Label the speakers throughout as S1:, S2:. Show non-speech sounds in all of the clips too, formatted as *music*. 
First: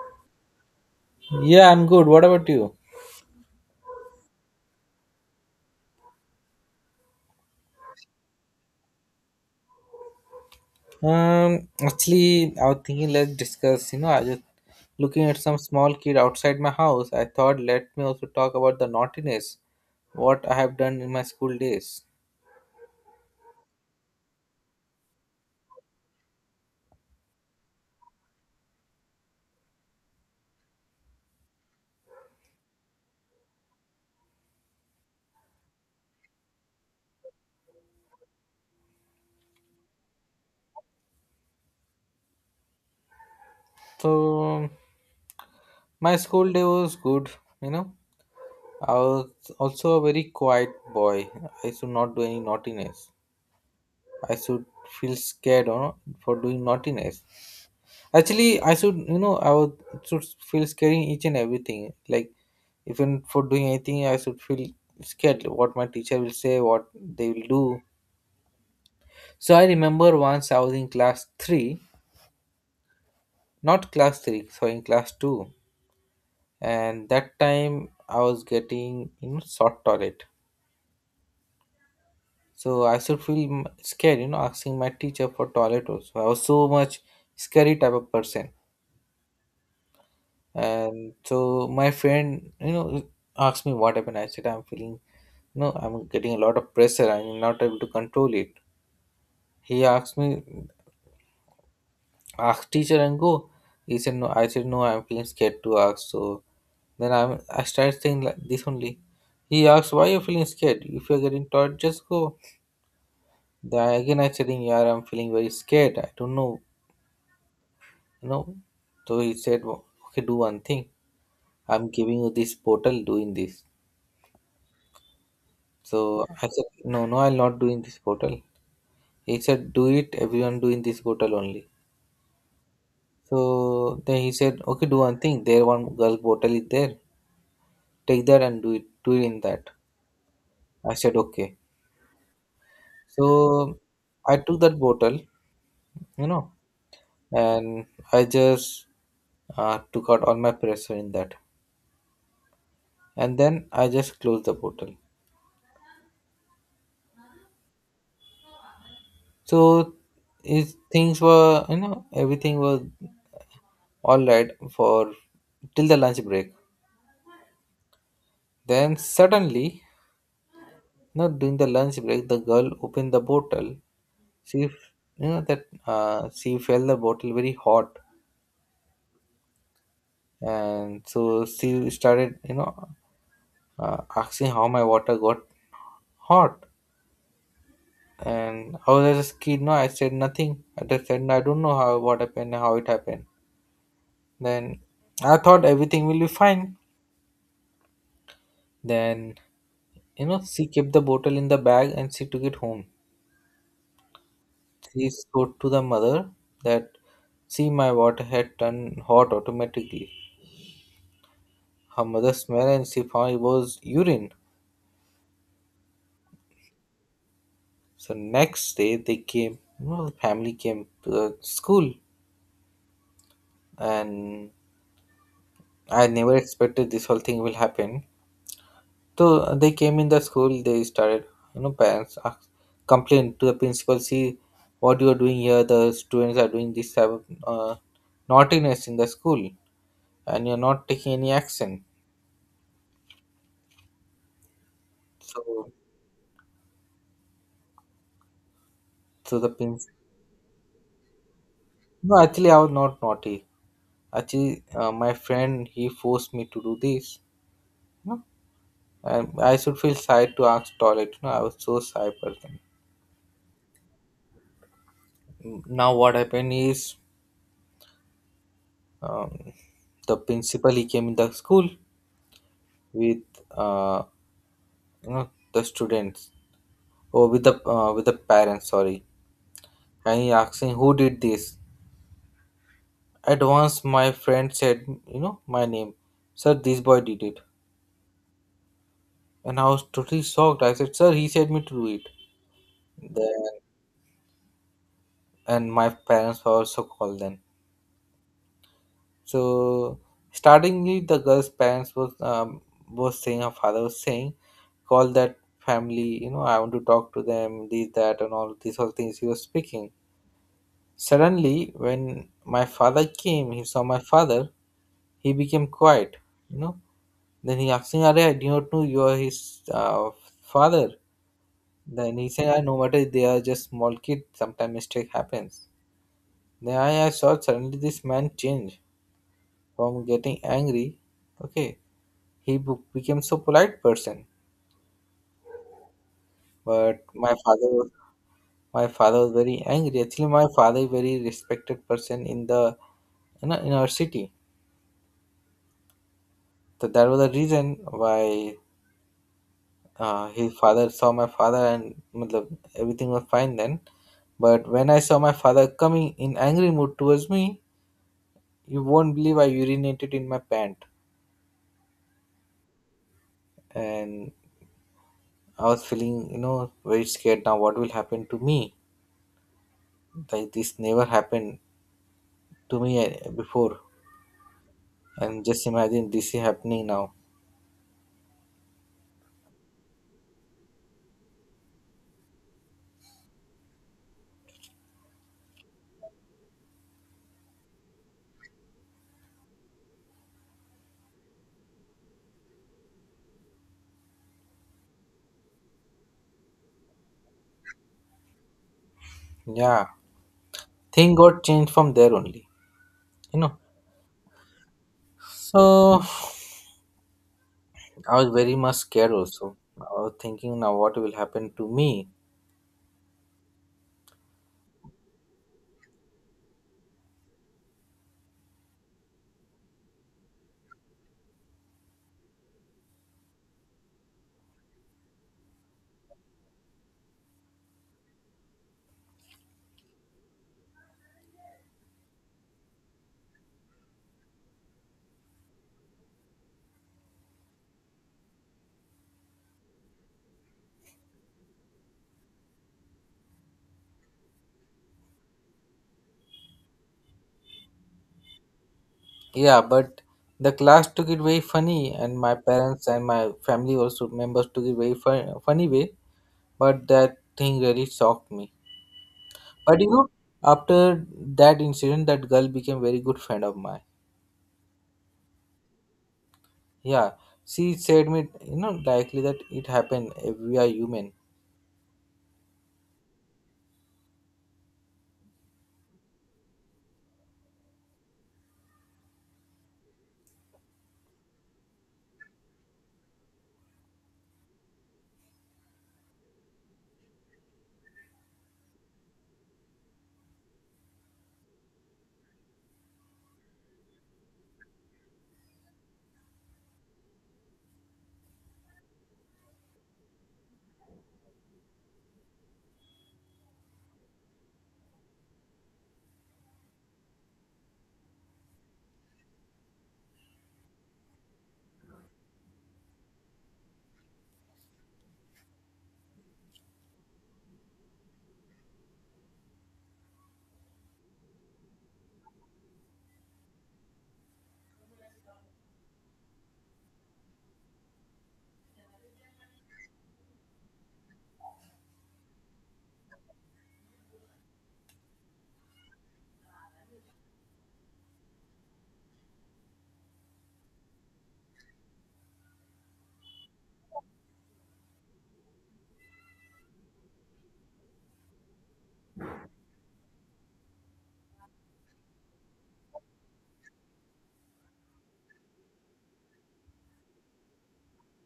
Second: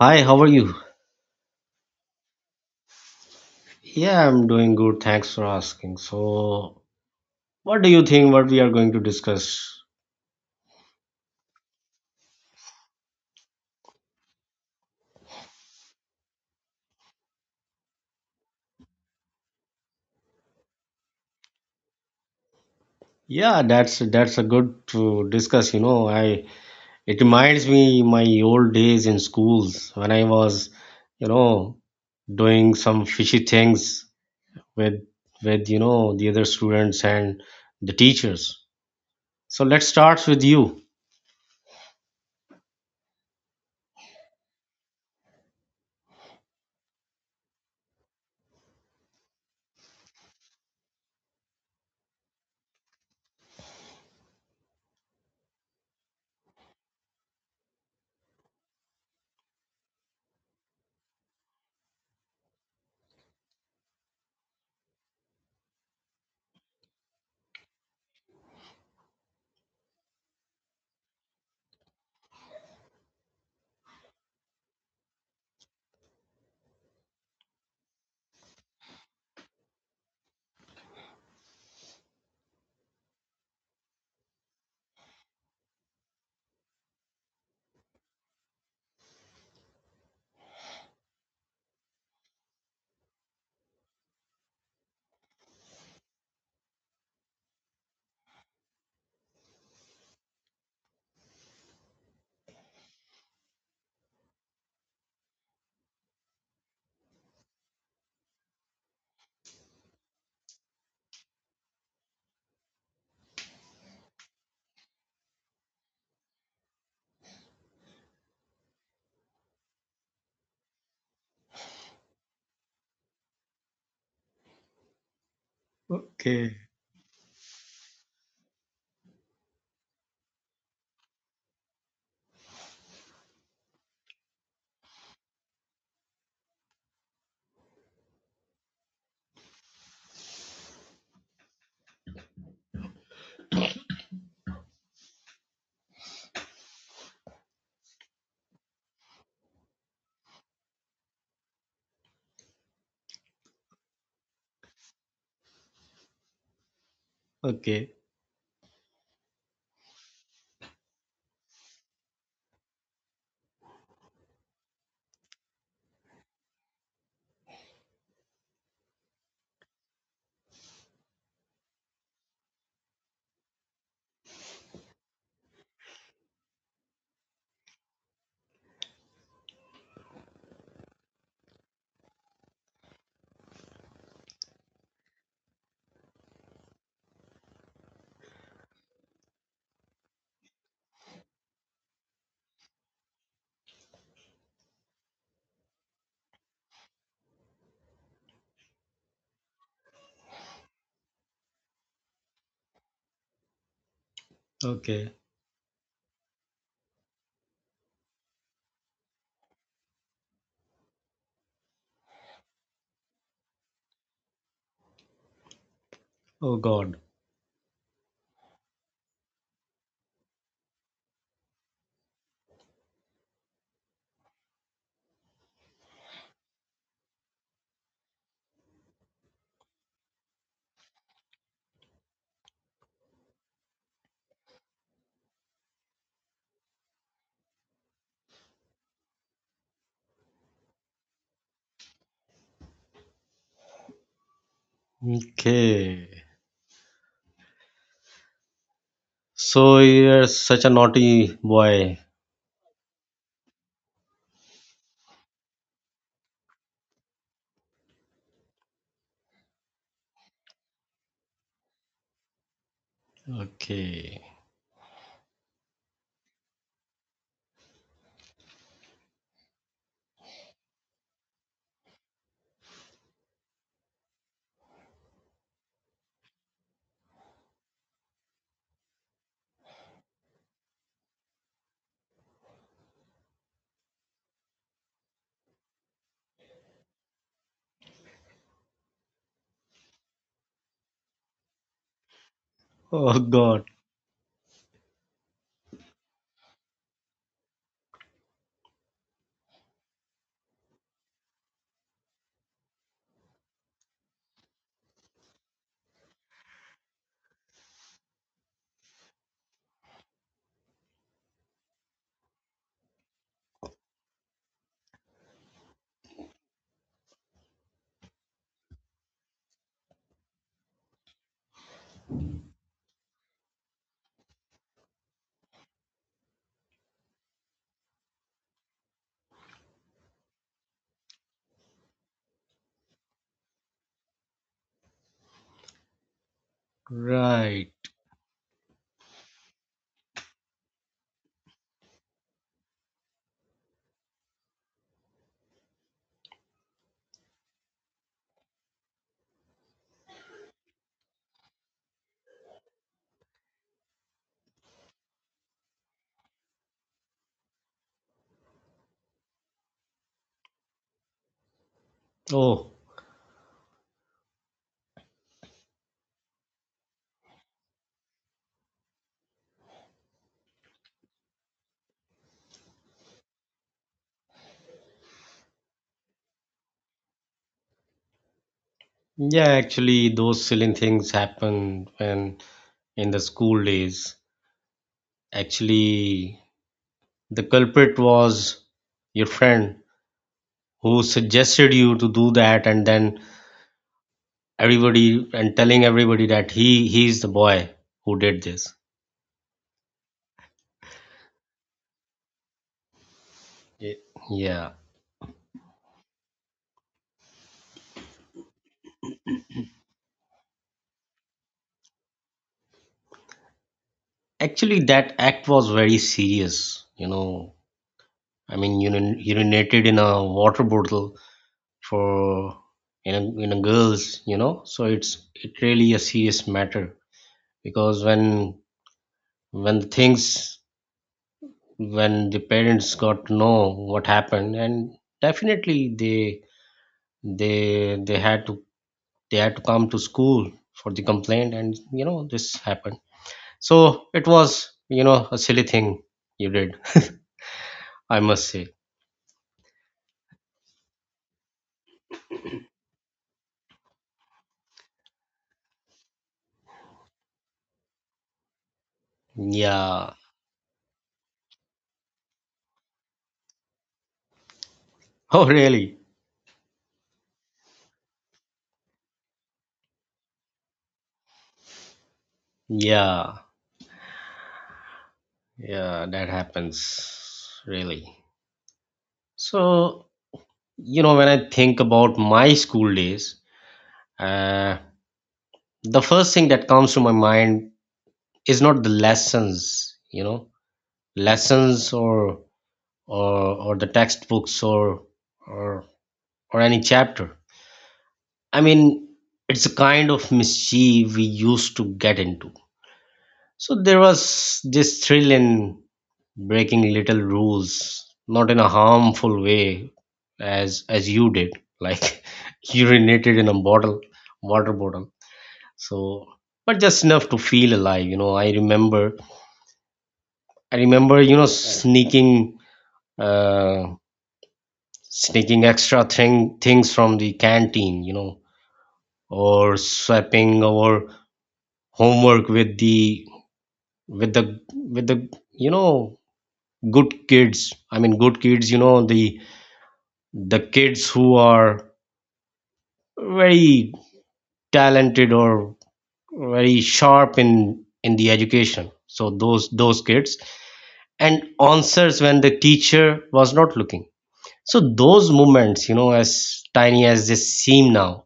S1: Hi, how are you?
S2: Yeah, I'm good. What about you?
S1: Yeah, I'm doing good. Thanks for asking. So, what do you think what we are going to discuss?
S2: Actually, I was thinking let's discuss. I just looking at some small kid outside my house. I thought let me also talk about the naughtiness, what I have done in my school days.
S1: Yeah, that's a good to discuss, I it reminds me my old days in schools when I was, you know, doing some fishy things with with the other students and the teachers. So, let's start with you.
S2: So my school day was good. You know, I was also a very quiet boy. I should not do any naughtiness. I should feel scared, for doing naughtiness. Actually, I should, I would should feel scared in each and everything. Like, even for doing anything, I should feel scared, like what my teacher will say, what they will do. So I remember once I was in class three, not class three, so in class two, and that time I was getting, short toilet. So I should feel scared, asking my teacher for toilet also. I was so much scary type of person. And so my friend, asked me what happened. I said, I'm feeling, I'm getting a lot of pressure. I'm not able to control it. He asked me, ask teacher and go. He said, no. I said, no, I'm feeling scared to ask. So then I started saying like this only. He asked, why you feeling scared? If you're getting taught, just go. Then again I said, yeah, I'm feeling very scared. I don't know, you know. So he said, okay, do one thing. I'm giving you this portal doing this. So I
S1: Okay.
S2: said, no, no, I'll not do in this portal. He said, do it, everyone do in this portal only. So then he said, okay, do one thing. There one girl portal is there. Take that and do it in that. I said, okay. So I took that bottle, you know, and I just took out all my pressure in that. And then I just closed the bottle.
S1: Okay.
S2: So is things were, everything was all right for till the lunch break. Then suddenly no, during the lunch break, the girl opened the bottle. She, f- you know, that she felt the bottle very hot, and so she started, asking how my water got hot. And I was just a kid, no, I said nothing. I just said, "No, I don't know how what happened, how it happened. Then I thought everything will be fine. Then she kept the bottle in the bag and she took it home. He
S1: Okay.
S2: showed to the mother that see my water had turned hot automatically. Her mother smelled and she found it was urine.
S1: Oh God.
S2: So next day they came, the family came to the school and I never expected this whole thing will happen. So they came in the school, they started, parents asked, complained to the principal, see what you are doing here, the students are doing this type of naughtiness in the school and you're not taking any action. So
S1: Okay.
S2: so the
S1: So
S2: prin-
S1: you're such a naughty boy.
S2: no, actually, I was not naughty. Actually, my friend he forced me to do this. No, and I should feel shy to ask toilet. You know, I was so shy person.
S1: Okay.
S2: Now what happened is um, the principal he came in the school with uh, the students or with the parents. Sorry, and he asking who did this. At once, my friend said, my name. Sir, this boy did it, and I was totally shocked. I said, sir, he said me to do it.
S1: Oh
S2: Then
S1: God.
S2: and my parents were also called then. So startingly, the girl's parents was saying her father was saying, call that family. You know, I want to talk to them. This that and all these all things he was speaking. Suddenly, when my father came, he saw my father. He became quiet. You know. Then he asked me, "Are I do not know you are his father." Then he said, "I no matter they are just small kids. Sometimes mistake happens." Then I saw suddenly this man change from getting angry. Okay, he became so polite person. But
S1: Right.
S2: my father was very angry. Actually, my father is very respected person in the in our city. So that was the reason why his father saw my father and matlab, everything was fine then. But when I saw my father coming in angry mood towards me, you won't believe I urinated in my pant
S1: Oh.
S2: and I was feeling, very scared now. What will happen to me? Like this never happened to me before and just imagine this is happening now.
S1: Yeah, actually those silly things happen when in the school days. Actually, the culprit was your friend who suggested you to do that and then everybody and telling everybody that he's the boy who did this.
S2: Yeah, thing got changed from there only, you know.
S1: Ye- Yeah.
S2: So I was very much scared also. I was thinking now what will happen to me.
S1: Actually that act was very serious, you know, I mean, urinated in a water bottle for you know, girls, you know. So it's it really a serious matter because when things when the parents got to know what happened, and definitely they they had to they had to come to school for the complaint, and you know this happened. So it was, you know, a silly thing you did, *laughs* I must say.
S2: Yeah, but the class took it very funny and my parents and my family also members took it funny way, but that thing really shocked me. But you know,
S1: Yeah. *laughs*
S2: after that incident that girl became very good friend of mine.
S1: Oh, really?
S2: Yeah, she said me, likely that it happened if we are human.
S1: Yeah. Yeah, that happens really. So, you know, when I think about my school days, uh, the first thing that comes to my mind is not the lessons, you know, lessons or or the textbooks or or or any chapter. I mean, it's a kind of mischief we used to get into. So there was this thrill in breaking little rules, not in a harmful way as you did, like *laughs* urinated in a bottle water bottle. So, but just enough to feel alive. You know, I remember you know sneaking uh sneaking extra things from the canteen, you know, or swapping our homework with the with the with the you know good kids. I mean, good kids, you know, the kids who are very talented or very sharp in the education. So those kids and answers when the teacher was not looking. So those moments, you know, as tiny as they seem now,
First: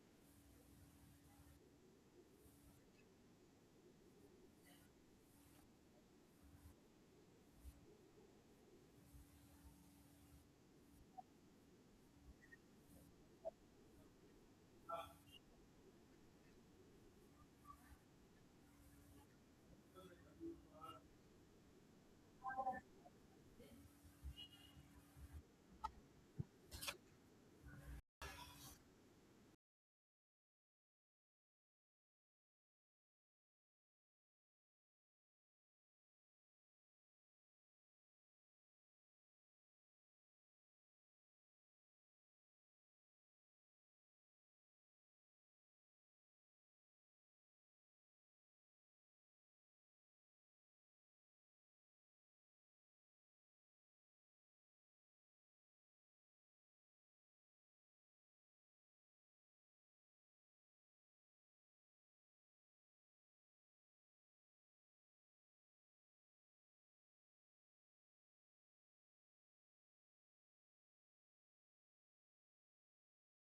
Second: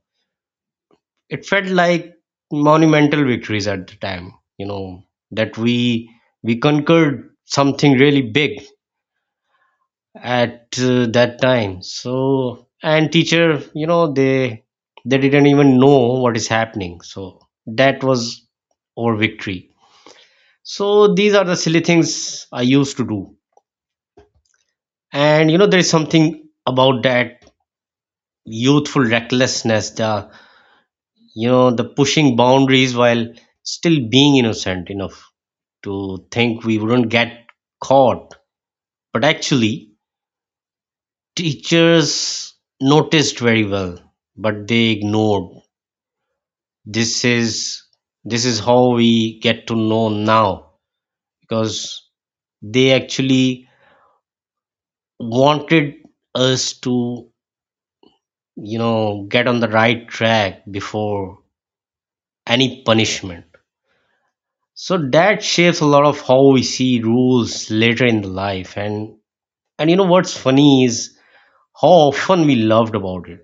S1: it felt like monumental victories at the time, you know, that we conquered something really big at that time. So, and teacher, you know, they didn't even know what is happening. So that was our victory. So these are the silly things I used to do. And you know there is something about that youthful recklessness, the you know the pushing boundaries while still being innocent enough to think we wouldn't get caught. But actually teachers noticed very well, but they ignored. This is this is how we get to know now, because they actually wanted us to, you know, get on the right track before any punishment. So that shapes a lot of how we see rules later in the life. And you know what's funny is how often we loved about it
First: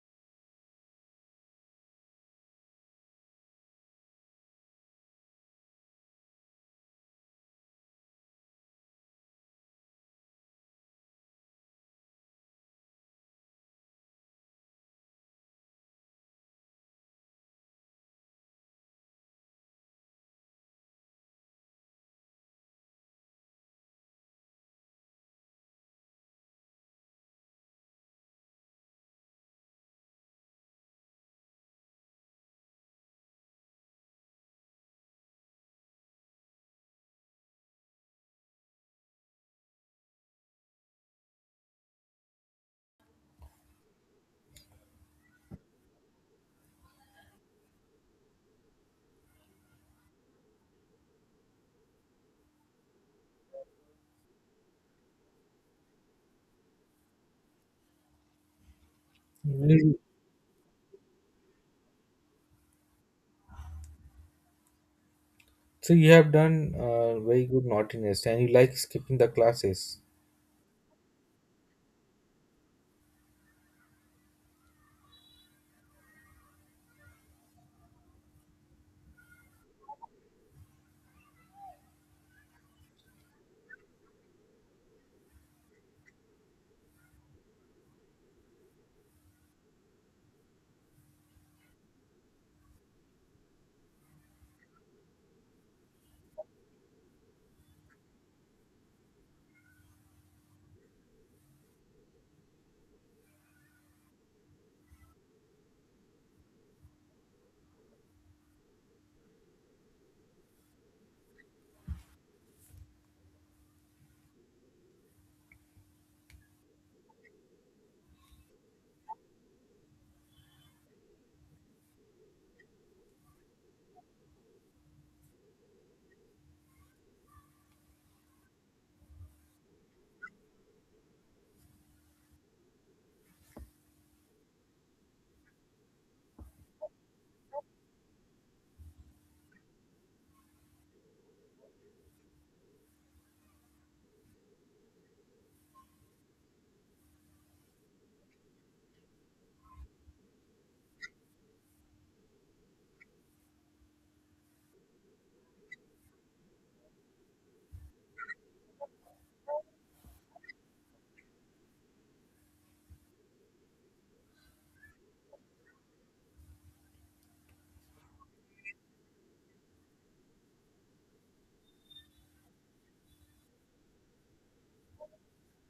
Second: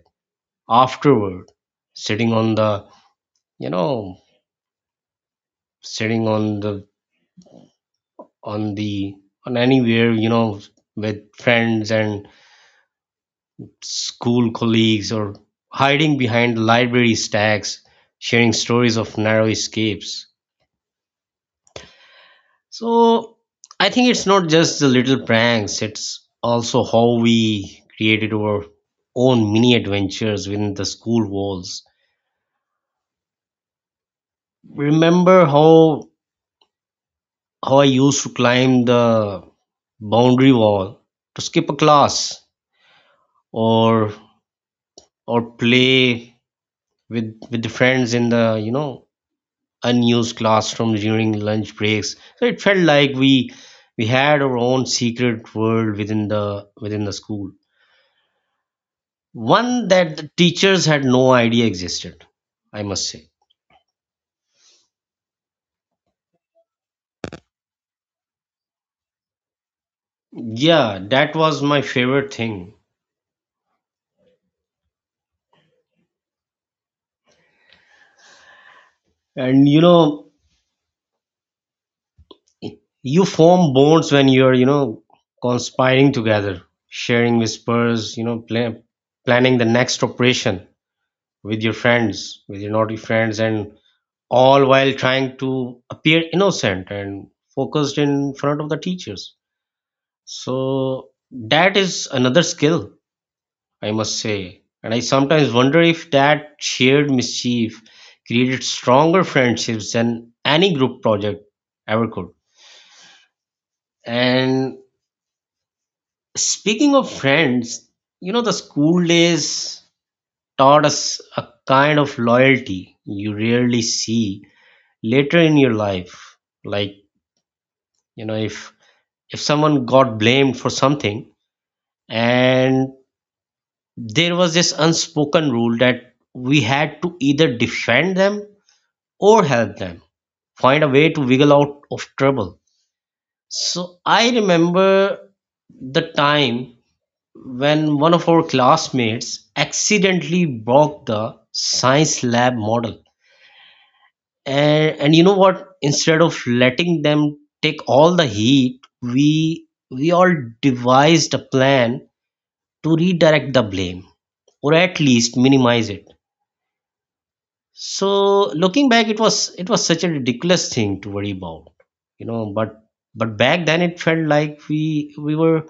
S1: afterward, sitting on the, you know, sitting on the on anywhere, you know, with friends and school colleagues, or hiding behind library stacks, sharing stories of narrow escapes. So I think it's not just the little pranks, it's also how we created our own mini adventures within the school walls. Remember how I used to climb the boundary wall to skip a class or or play with the friends in the, you know, unused classrooms during lunch breaks. So it felt like we had our own secret world within the school, one
S2: You-
S1: that the teachers had no idea existed. I must say,
S2: so you have done very good naughtiness, and you like skipping the classes.
S1: yeah, that was my favorite thing. And you know, you form bonds when you're, you know, conspiring together, sharing whispers, you know, planning the next operation with your friends, with your naughty friends, and all while trying to appear innocent and focused in front of the teachers. So that is another skill, I must say. And I sometimes wonder if that shared mischief created stronger friendships than any group project ever could. And speaking of friends, you know, the school days taught us a kind of loyalty you rarely see later in your life. Like, you know, if someone got blamed for something, and there was this unspoken rule that we had to either defend them or help them find a way to wiggle out of trouble. So I remember the time when one of our classmates accidentally broke the science lab model. And you know what, instead of letting them take all the heat, we all devised a plan to redirect the blame or at least minimize it. So looking back, it was such a ridiculous thing to worry about, you know, but back then it felt like we were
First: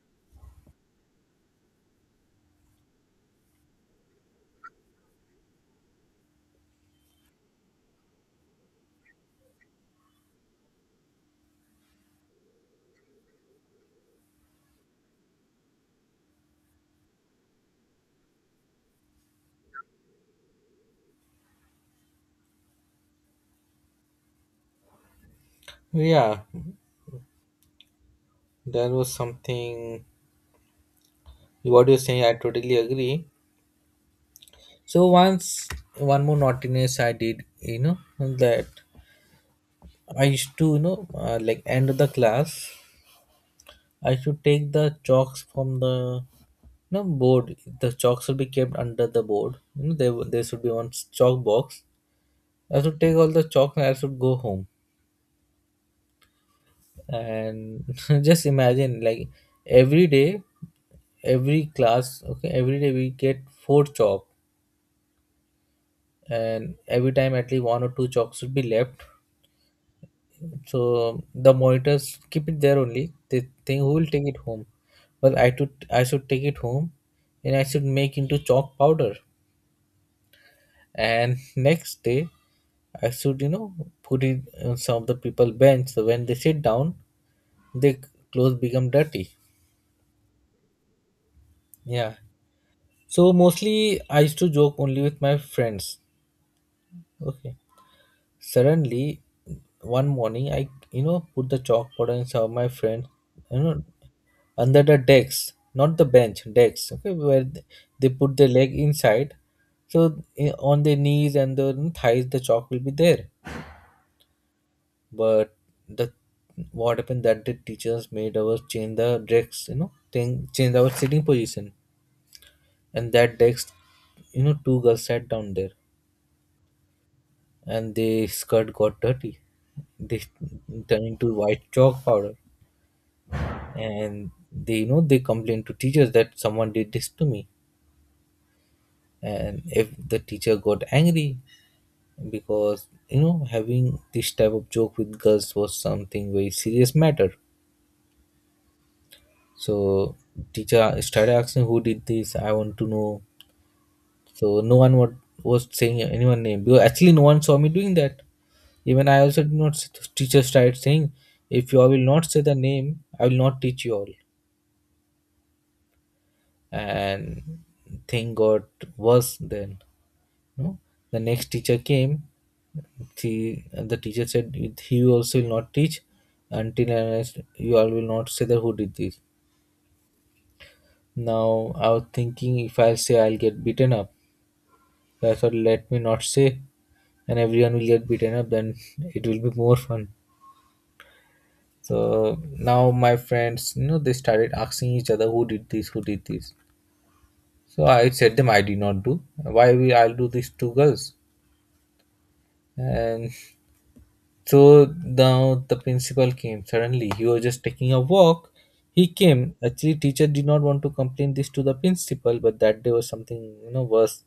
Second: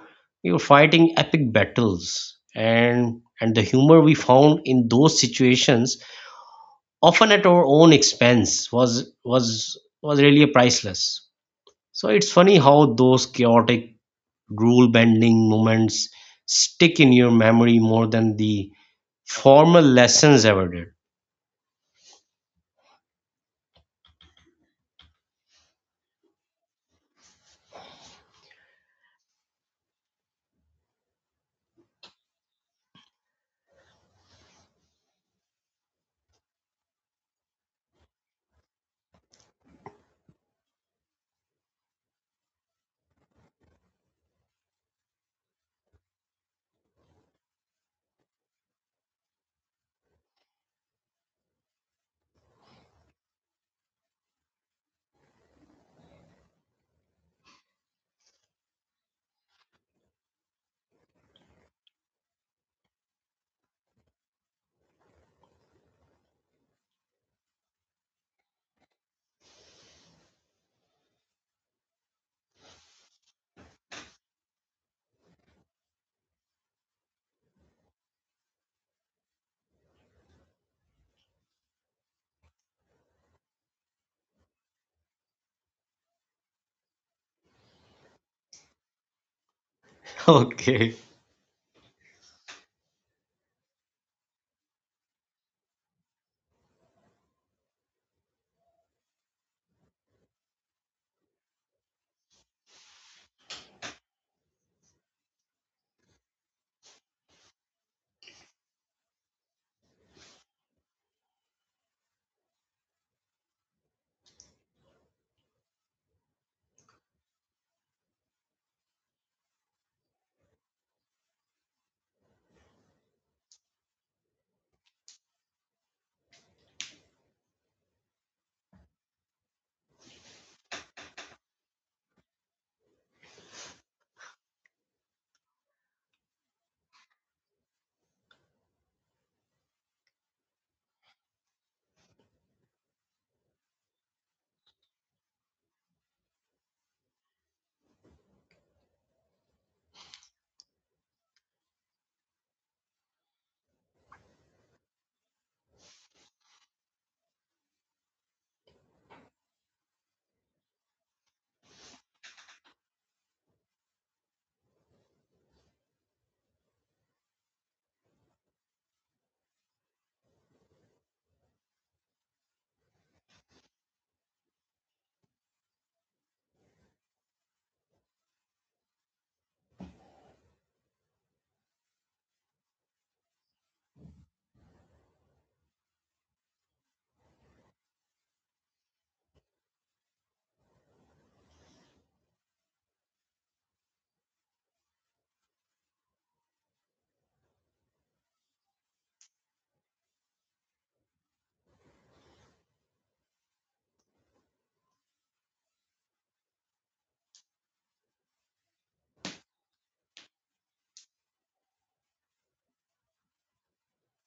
S1: we were fighting epic battles. And the humor we found in those situations, often at our own expense, was was really priceless. So it's funny how those chaotic rule bending moments stick in your memory more than the formal lessons ever did. *laughs*
S2: Yeah, there was something. What you're saying, I totally agree. So once one more naughtiness I did, you know, that I used to, like end of the class, I should take the chalks from the, board. The chalks should be kept under the board. You know, there should be one chalk box. I should take all the chalk and I should go home, and *laughs* just imagine like every day, every class, okay, every day we get four chalk and every time at least one or two chalks should be left, so the monitors keep it there only. They think who will take it home. Well, I should take it home and I should make into chalk powder and *laughs* next day I should you know, put it on some of the people bench, so when they sit down their clothes become dirty.
S1: Okay,
S2: Yeah, so mostly I used to joke only with my friends. Okay. Suddenly one morning I, you know, put the chalkboard and saw my friend, you know, under the decks, not the bench, decks, okay, where they put their leg inside. So on their knees and their thighs the chalk will be there. But the what happened that the teachers made us change the decks, you know, thing change our sitting position. And that decks, you know, two girls sat down there and the skirt got dirty. They turned into white chalk powder, and they, you know, they complained to teachers that someone did this to me. And if the teacher got angry, because you know having this type of joke with girls was something very serious matter. So teacher started asking who did this. I want to know. So no one wa- was saying anyone name because actually no one saw me doing that. Even I also did not. Teacher started saying, "If you all will not say the name, I will not teach you all." And thing got worse. Then, no, the next teacher came. She, the teacher said, "He also will not teach until and unless you all will not say that who did this." Now I was thinking, if I say I'll get beaten up, so I thought, let me not say, and everyone will get beaten up. Then it will be more fun. So now my friends, you know, they started asking each other who did this, who did this. So I said them I did not do. Why we I'll do this two girls? And so now the principal came suddenly. He was just taking a walk. He came. Actually, teacher did not want to complain this to the principal, but that day was something, you know, worse.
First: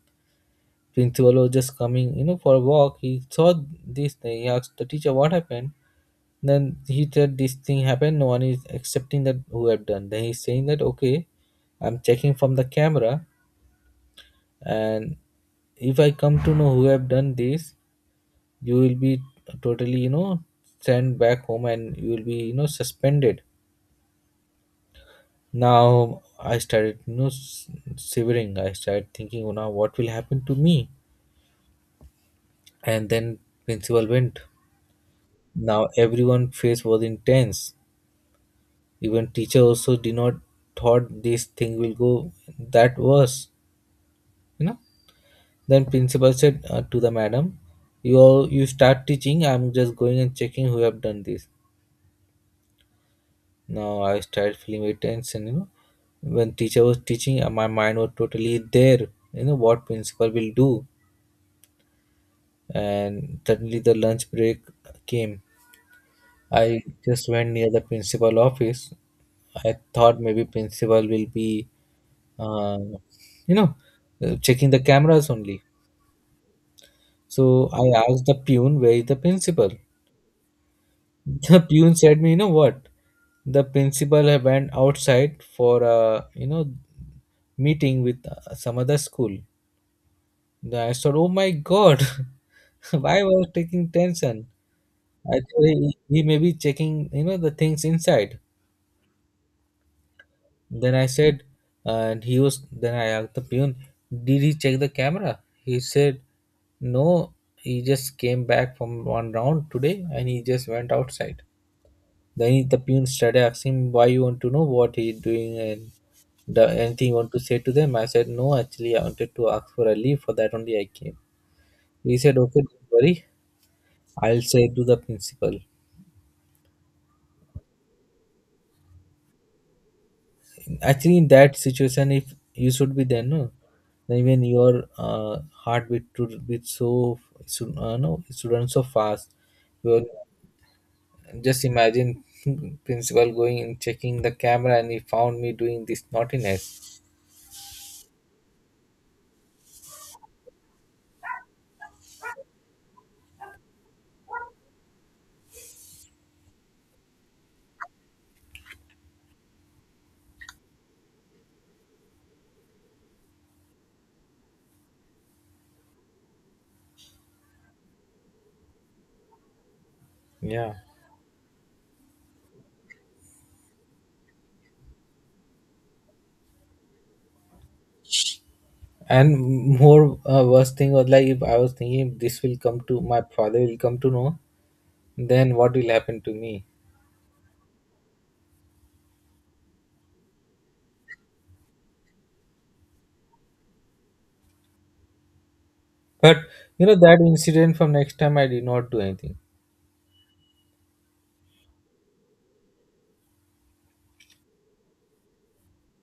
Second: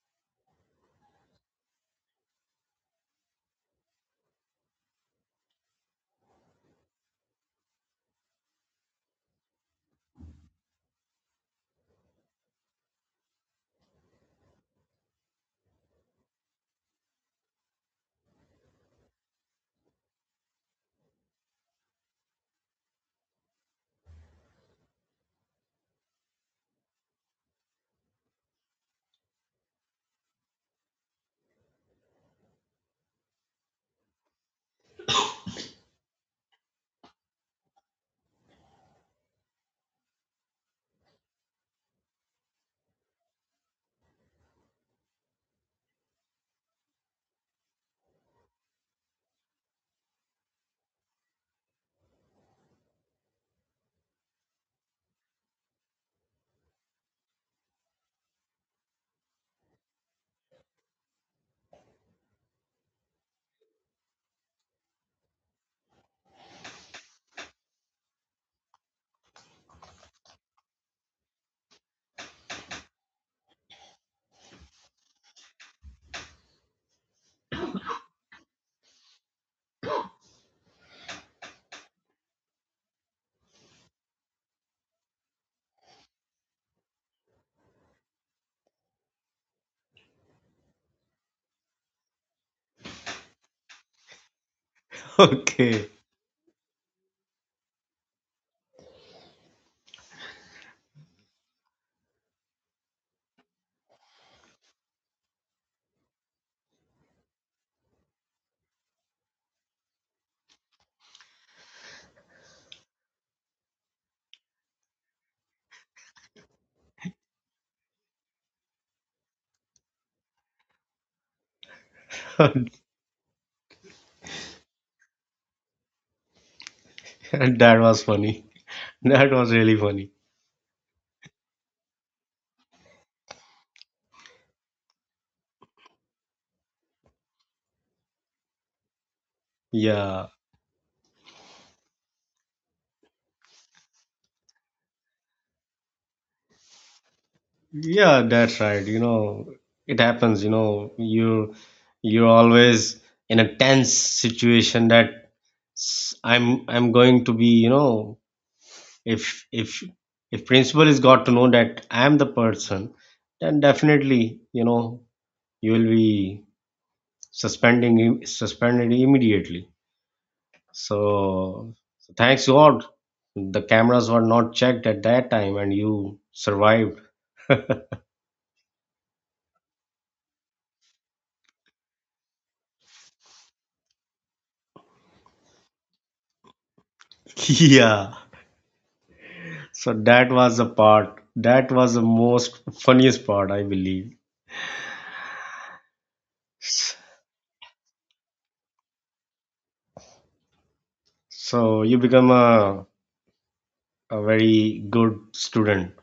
S2: Principal was just coming, you know, for a walk. He saw this thing. He asked the teacher what happened. Then he said this thing happened. No one is accepting that who have done. Then he's saying that okay, I'm checking from the camera, and if I come to know who have done this, you will be totally, you know, sent back home and you will be, you know, suspended. Now I started, you know, shivering. I started thinking, oh, now what will happen to me? And then principal went. Now everyone face was intense. Even teacher also did not thought this thing will go that worse you know then principal said to the madam, you all, you start teaching. I'm just going and checking who have done this. Now I started feeling very tense. And when teacher was teaching, my mind was totally there, what principal will do. And suddenly the lunch break came. I just went near the principal office. I thought maybe principal will be, uh, you know, checking the cameras only. So I asked the pune where is the principal. *laughs* The pune said me, you know what? The principal had went outside for a meeting with some other school. Then I thought, oh my god, *laughs* why was taking tension? I thought
S1: okay.
S2: he may be checking the things inside. Then I said, then I asked the peon, did he check the camera? He said, no, he just came back from one round today and he just went outside. Then the peon started asking him, why you want to know what he doing and anything you want to say to them? I said, no, actually, I wanted to ask for a leave. For that only I came. He said,
S1: *laughs*
S2: okay, don't worry. I'll say to the principal.
S1: That was funny. That was really funny.
S2: Actually, in that situation if you should be there, no, then even your heartbeat should be so, should, no, it should run so fast. Well,
S1: Yeah,
S2: just imagine, *laughs* principal going and checking the camera and he found me doing this naughtiness.
S1: yeah, that's right. You know, it happens, you know, you you're always in a tense situation that I'm going to be, you know, if if principal is got to know that I'm the person, then definitely, you know, you will be suspended immediately.
S2: Yeah.
S1: So, so thanks God the cameras were not checked at that time and you survived.
S2: And more worst thing was like if I was thinking if this will come to my father will come to know, then what will happen to me.
S1: *laughs* Yeah. So that was the part. That was the most funniest part, I believe.
S2: But that incident, from next time I did not do anything.
S1: So you become a very good student.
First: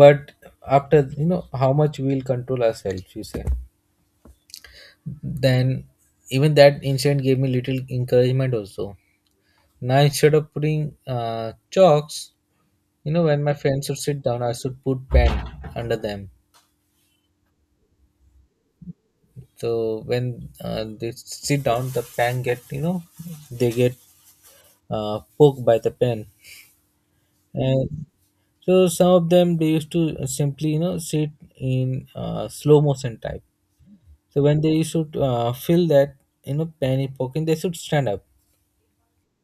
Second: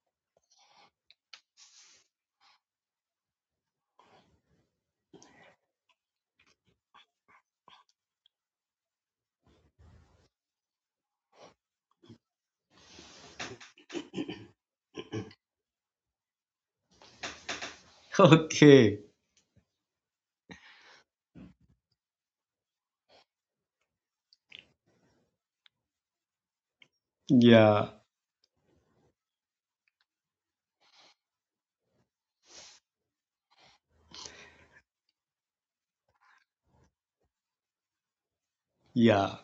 S2: But after you know how much we'll control ourselves, you say. Then even that incident gave me little encouragement also. Now instead of putting chalks, when my friends would sit down, I should put pen under them.
S1: *laughs* Okay.
S2: So when they sit down, the pen get, they get poked by the pen.
S1: Yeah.
S2: And so some of them they used to simply sit in slow motion type. So when they should fill that, penny pocket, they should stand up.
S1: Yeah.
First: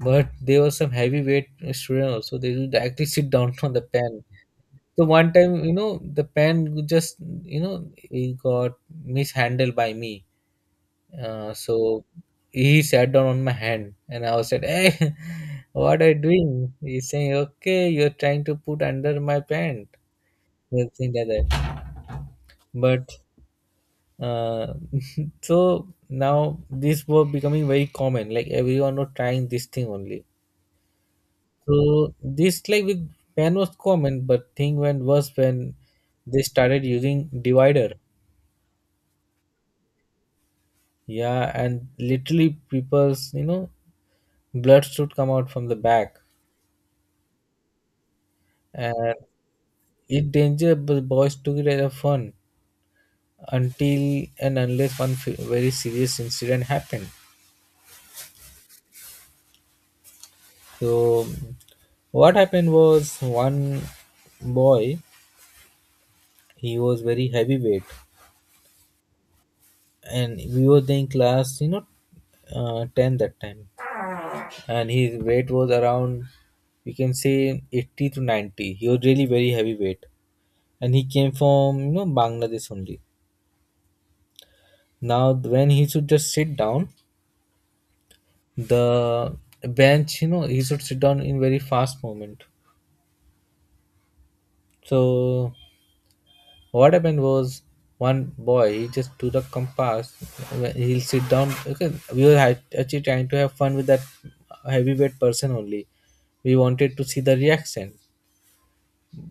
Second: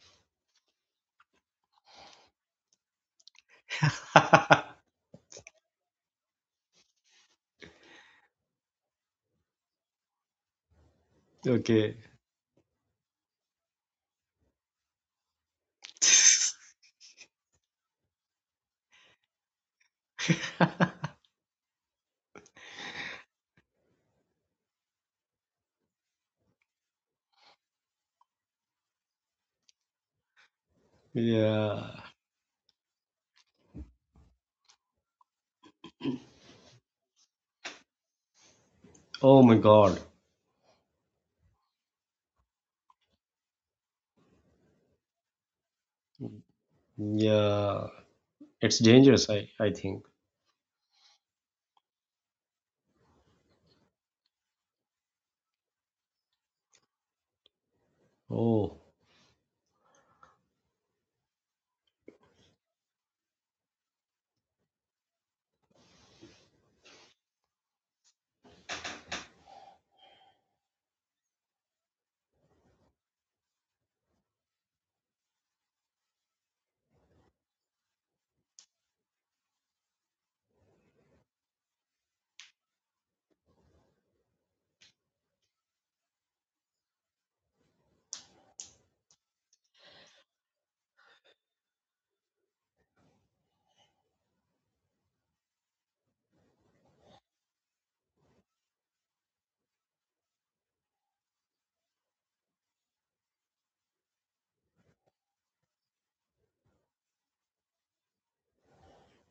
S2: But there were some heavyweight student also. They would actually sit down *laughs* on the pen.
S1: *laughs*
S2: So one time, the pen would just, it got mishandled by me. Uh,
S1: Okay.
S2: so he sat down on my hand, and I was said, "Hey, *laughs* what are you doing?" He's saying, "Okay, you're trying to put under my pant." Something like that. But uh, *laughs* so now this was becoming very common, like everyone was trying this thing only.
S1: Yeah.
S2: So this like with pen was common but thing went worse when they started using divider.
S1: Oh my God.
S2: Yeah. And literally people's blood should come out from the back.
S1: Yeah. It's
S2: And
S1: dangerous, I think.
S2: it danger but boys took it as a fun until and unless one very serious incident happened.
S1: Oh.
S2: So what happened was one boy, he was very heavyweight. And we were in class 10 that time. And his weight was around, we can say 80 to 90. He was really very heavyweight. And he came from Bangladesh only. Now when he should just sit down the bench, he should sit down in very fast movement. So what happened was one boy, he just took the compass. He'll sit down. Okay, we were actually trying to have fun with that heavyweight person only. We wanted to see the reaction,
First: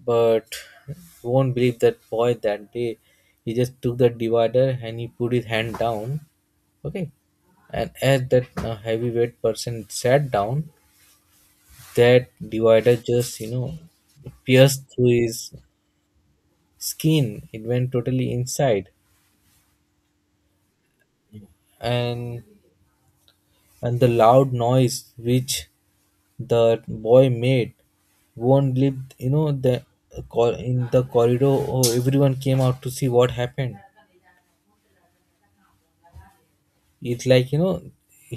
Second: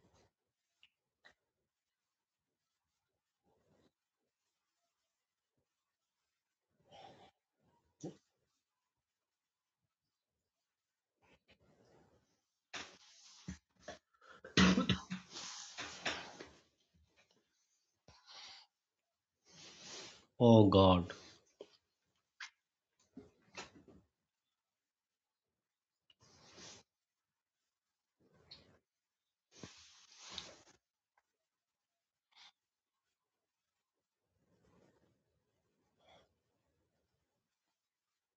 S2: but you won't believe that boy that day. He just took the divider and he put his hand down. Okay, and as that heavyweight person sat down, that divider just pierced through his skin. It went totally inside.
S1: Oh God.
S2: And and the loud noise which the boy made won't leave in the corridor. Oh, everyone came out to see what happened. It's like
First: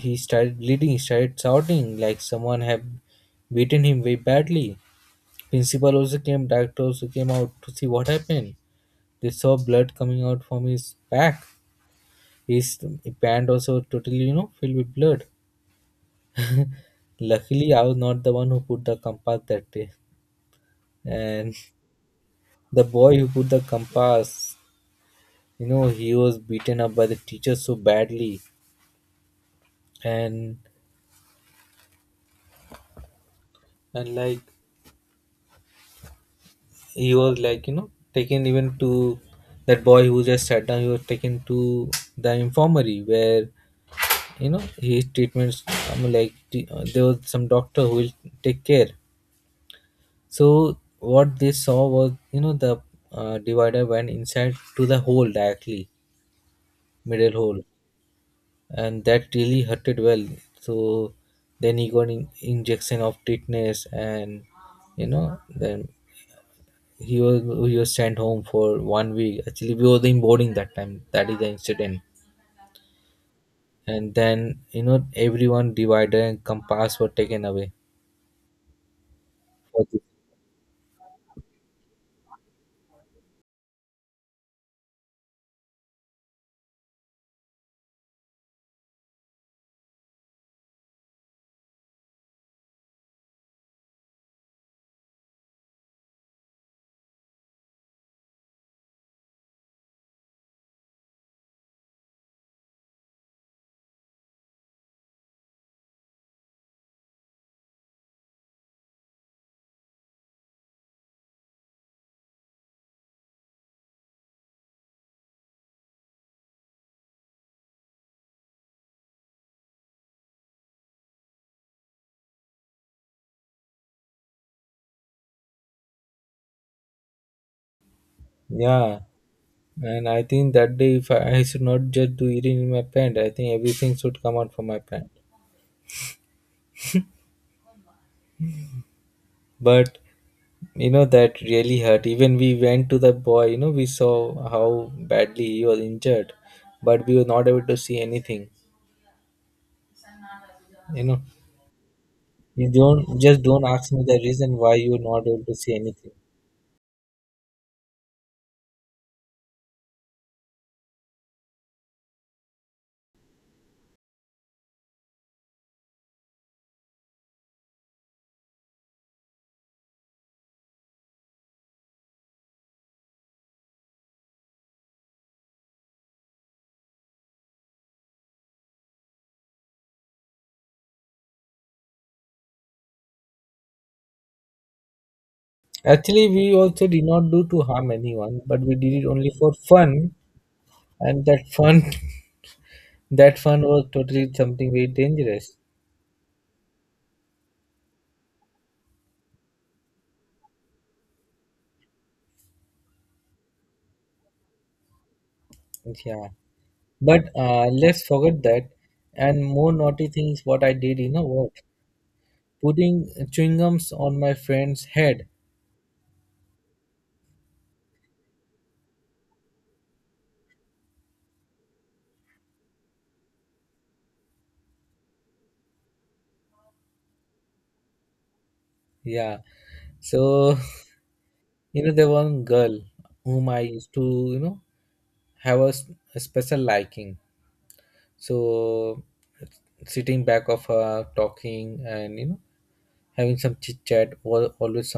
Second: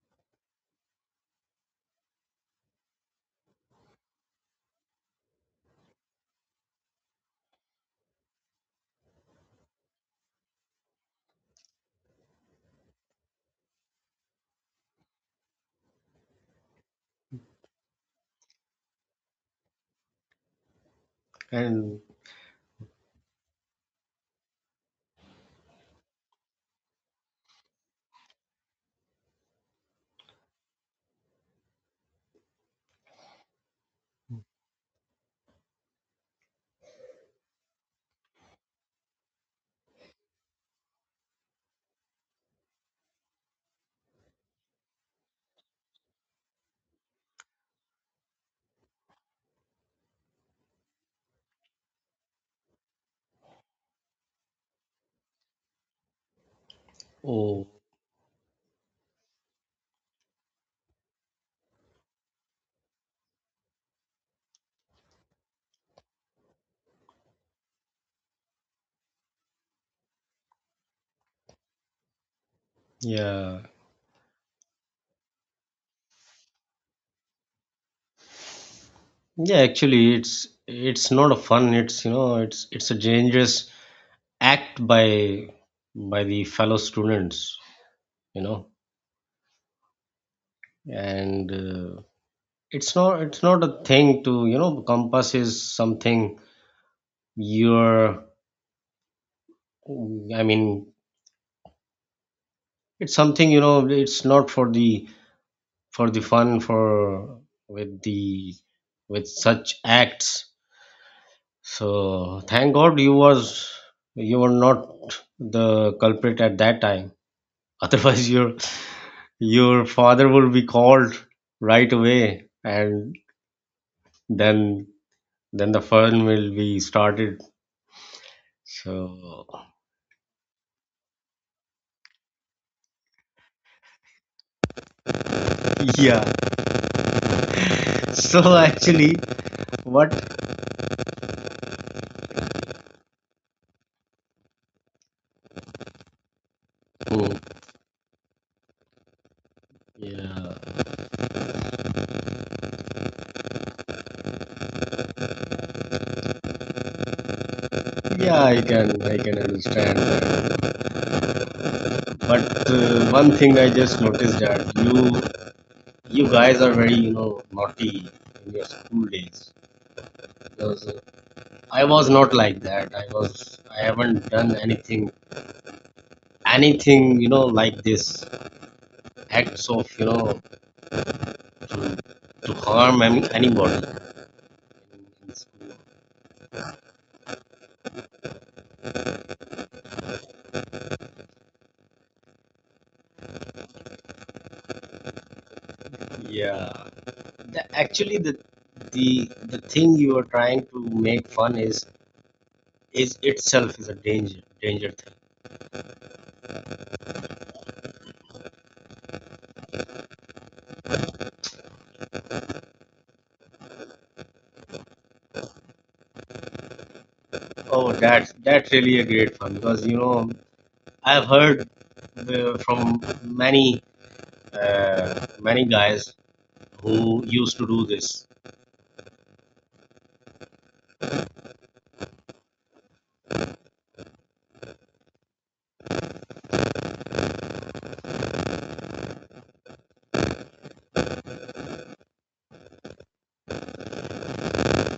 S2: he started bleeding. He started shouting like someone have beaten him very badly. Principal also came. Doctor also came out to see what happened. They saw blood coming out from his back. His pant also totally filled with blood. Luckily I was not the one who put the compass that day. And
S1: And
S2: the boy who put the compass, he was beaten up by the teacher so badly. And and like he was like taken even to that boy who just sat down. He was taken to the infirmary where his treatments. I mean, like there was some doctor who will take care. So what they saw was the divider went inside to the hole directly, middle hole.
S1: oh.
S2: And that really hurted well. So then he got in, injection of tetanus. And then he was he was sent home for 1 week. Actually we were in boarding that time, that is the incident.
S1: Yeah.
S2: And then everyone divider and compass were taken away
S1: Yeah,
S2: for.
S1: actually it's not a fun, it's, you know, it's a dangerous act by the fellow students, you know. And it's not a thing to, you know, compass is something you're, I mean, it's something, you know, it's not for the for the fun for with the with such acts. So thank God you was you were not the culprit at that time. *laughs* Otherwise your father will be called right away, and then then the fun will be started.
S2: Yeah.
S1: So
S2: And I think that day if I should not just do it in my pant, I think everything should come out from my pant.
S1: *laughs* yeah. So actually
S2: But
S1: what.
S2: that really hurt. Even we went to the boy, we saw how badly he was injured. But we were not
S1: Hmm.
S2: able to see anything.
S1: Yeah,
S2: You know you don't just don't ask me the reason why you were not able to see anything.
S1: yeah, I can understand that. But one thing I just noticed, that you guys are very, you know, naughty in your school days, because I was not like that. I was I haven't done anything anything, you know, like this acts of, you know, to, to harm any, anybody in school.
S2: Actually we also did not do to harm anyone but we did it only for fun. And that fun *laughs* that fun was totally something very dangerous.
S1: Yeah. Actually the the thing you are trying to make fun is itself is a danger thing.
S2: Yeah. But let's forget that. And more naughty things what I did, you know what? Putting chewing gums on my friend's head.
S1: Oh, that's really a great fun because you know I've heard from many many guys who used to do this
S2: Yeah. So, *laughs* there one girl whom I used to, have a special liking. So, sitting back of her, talking, and having some chit chat, was always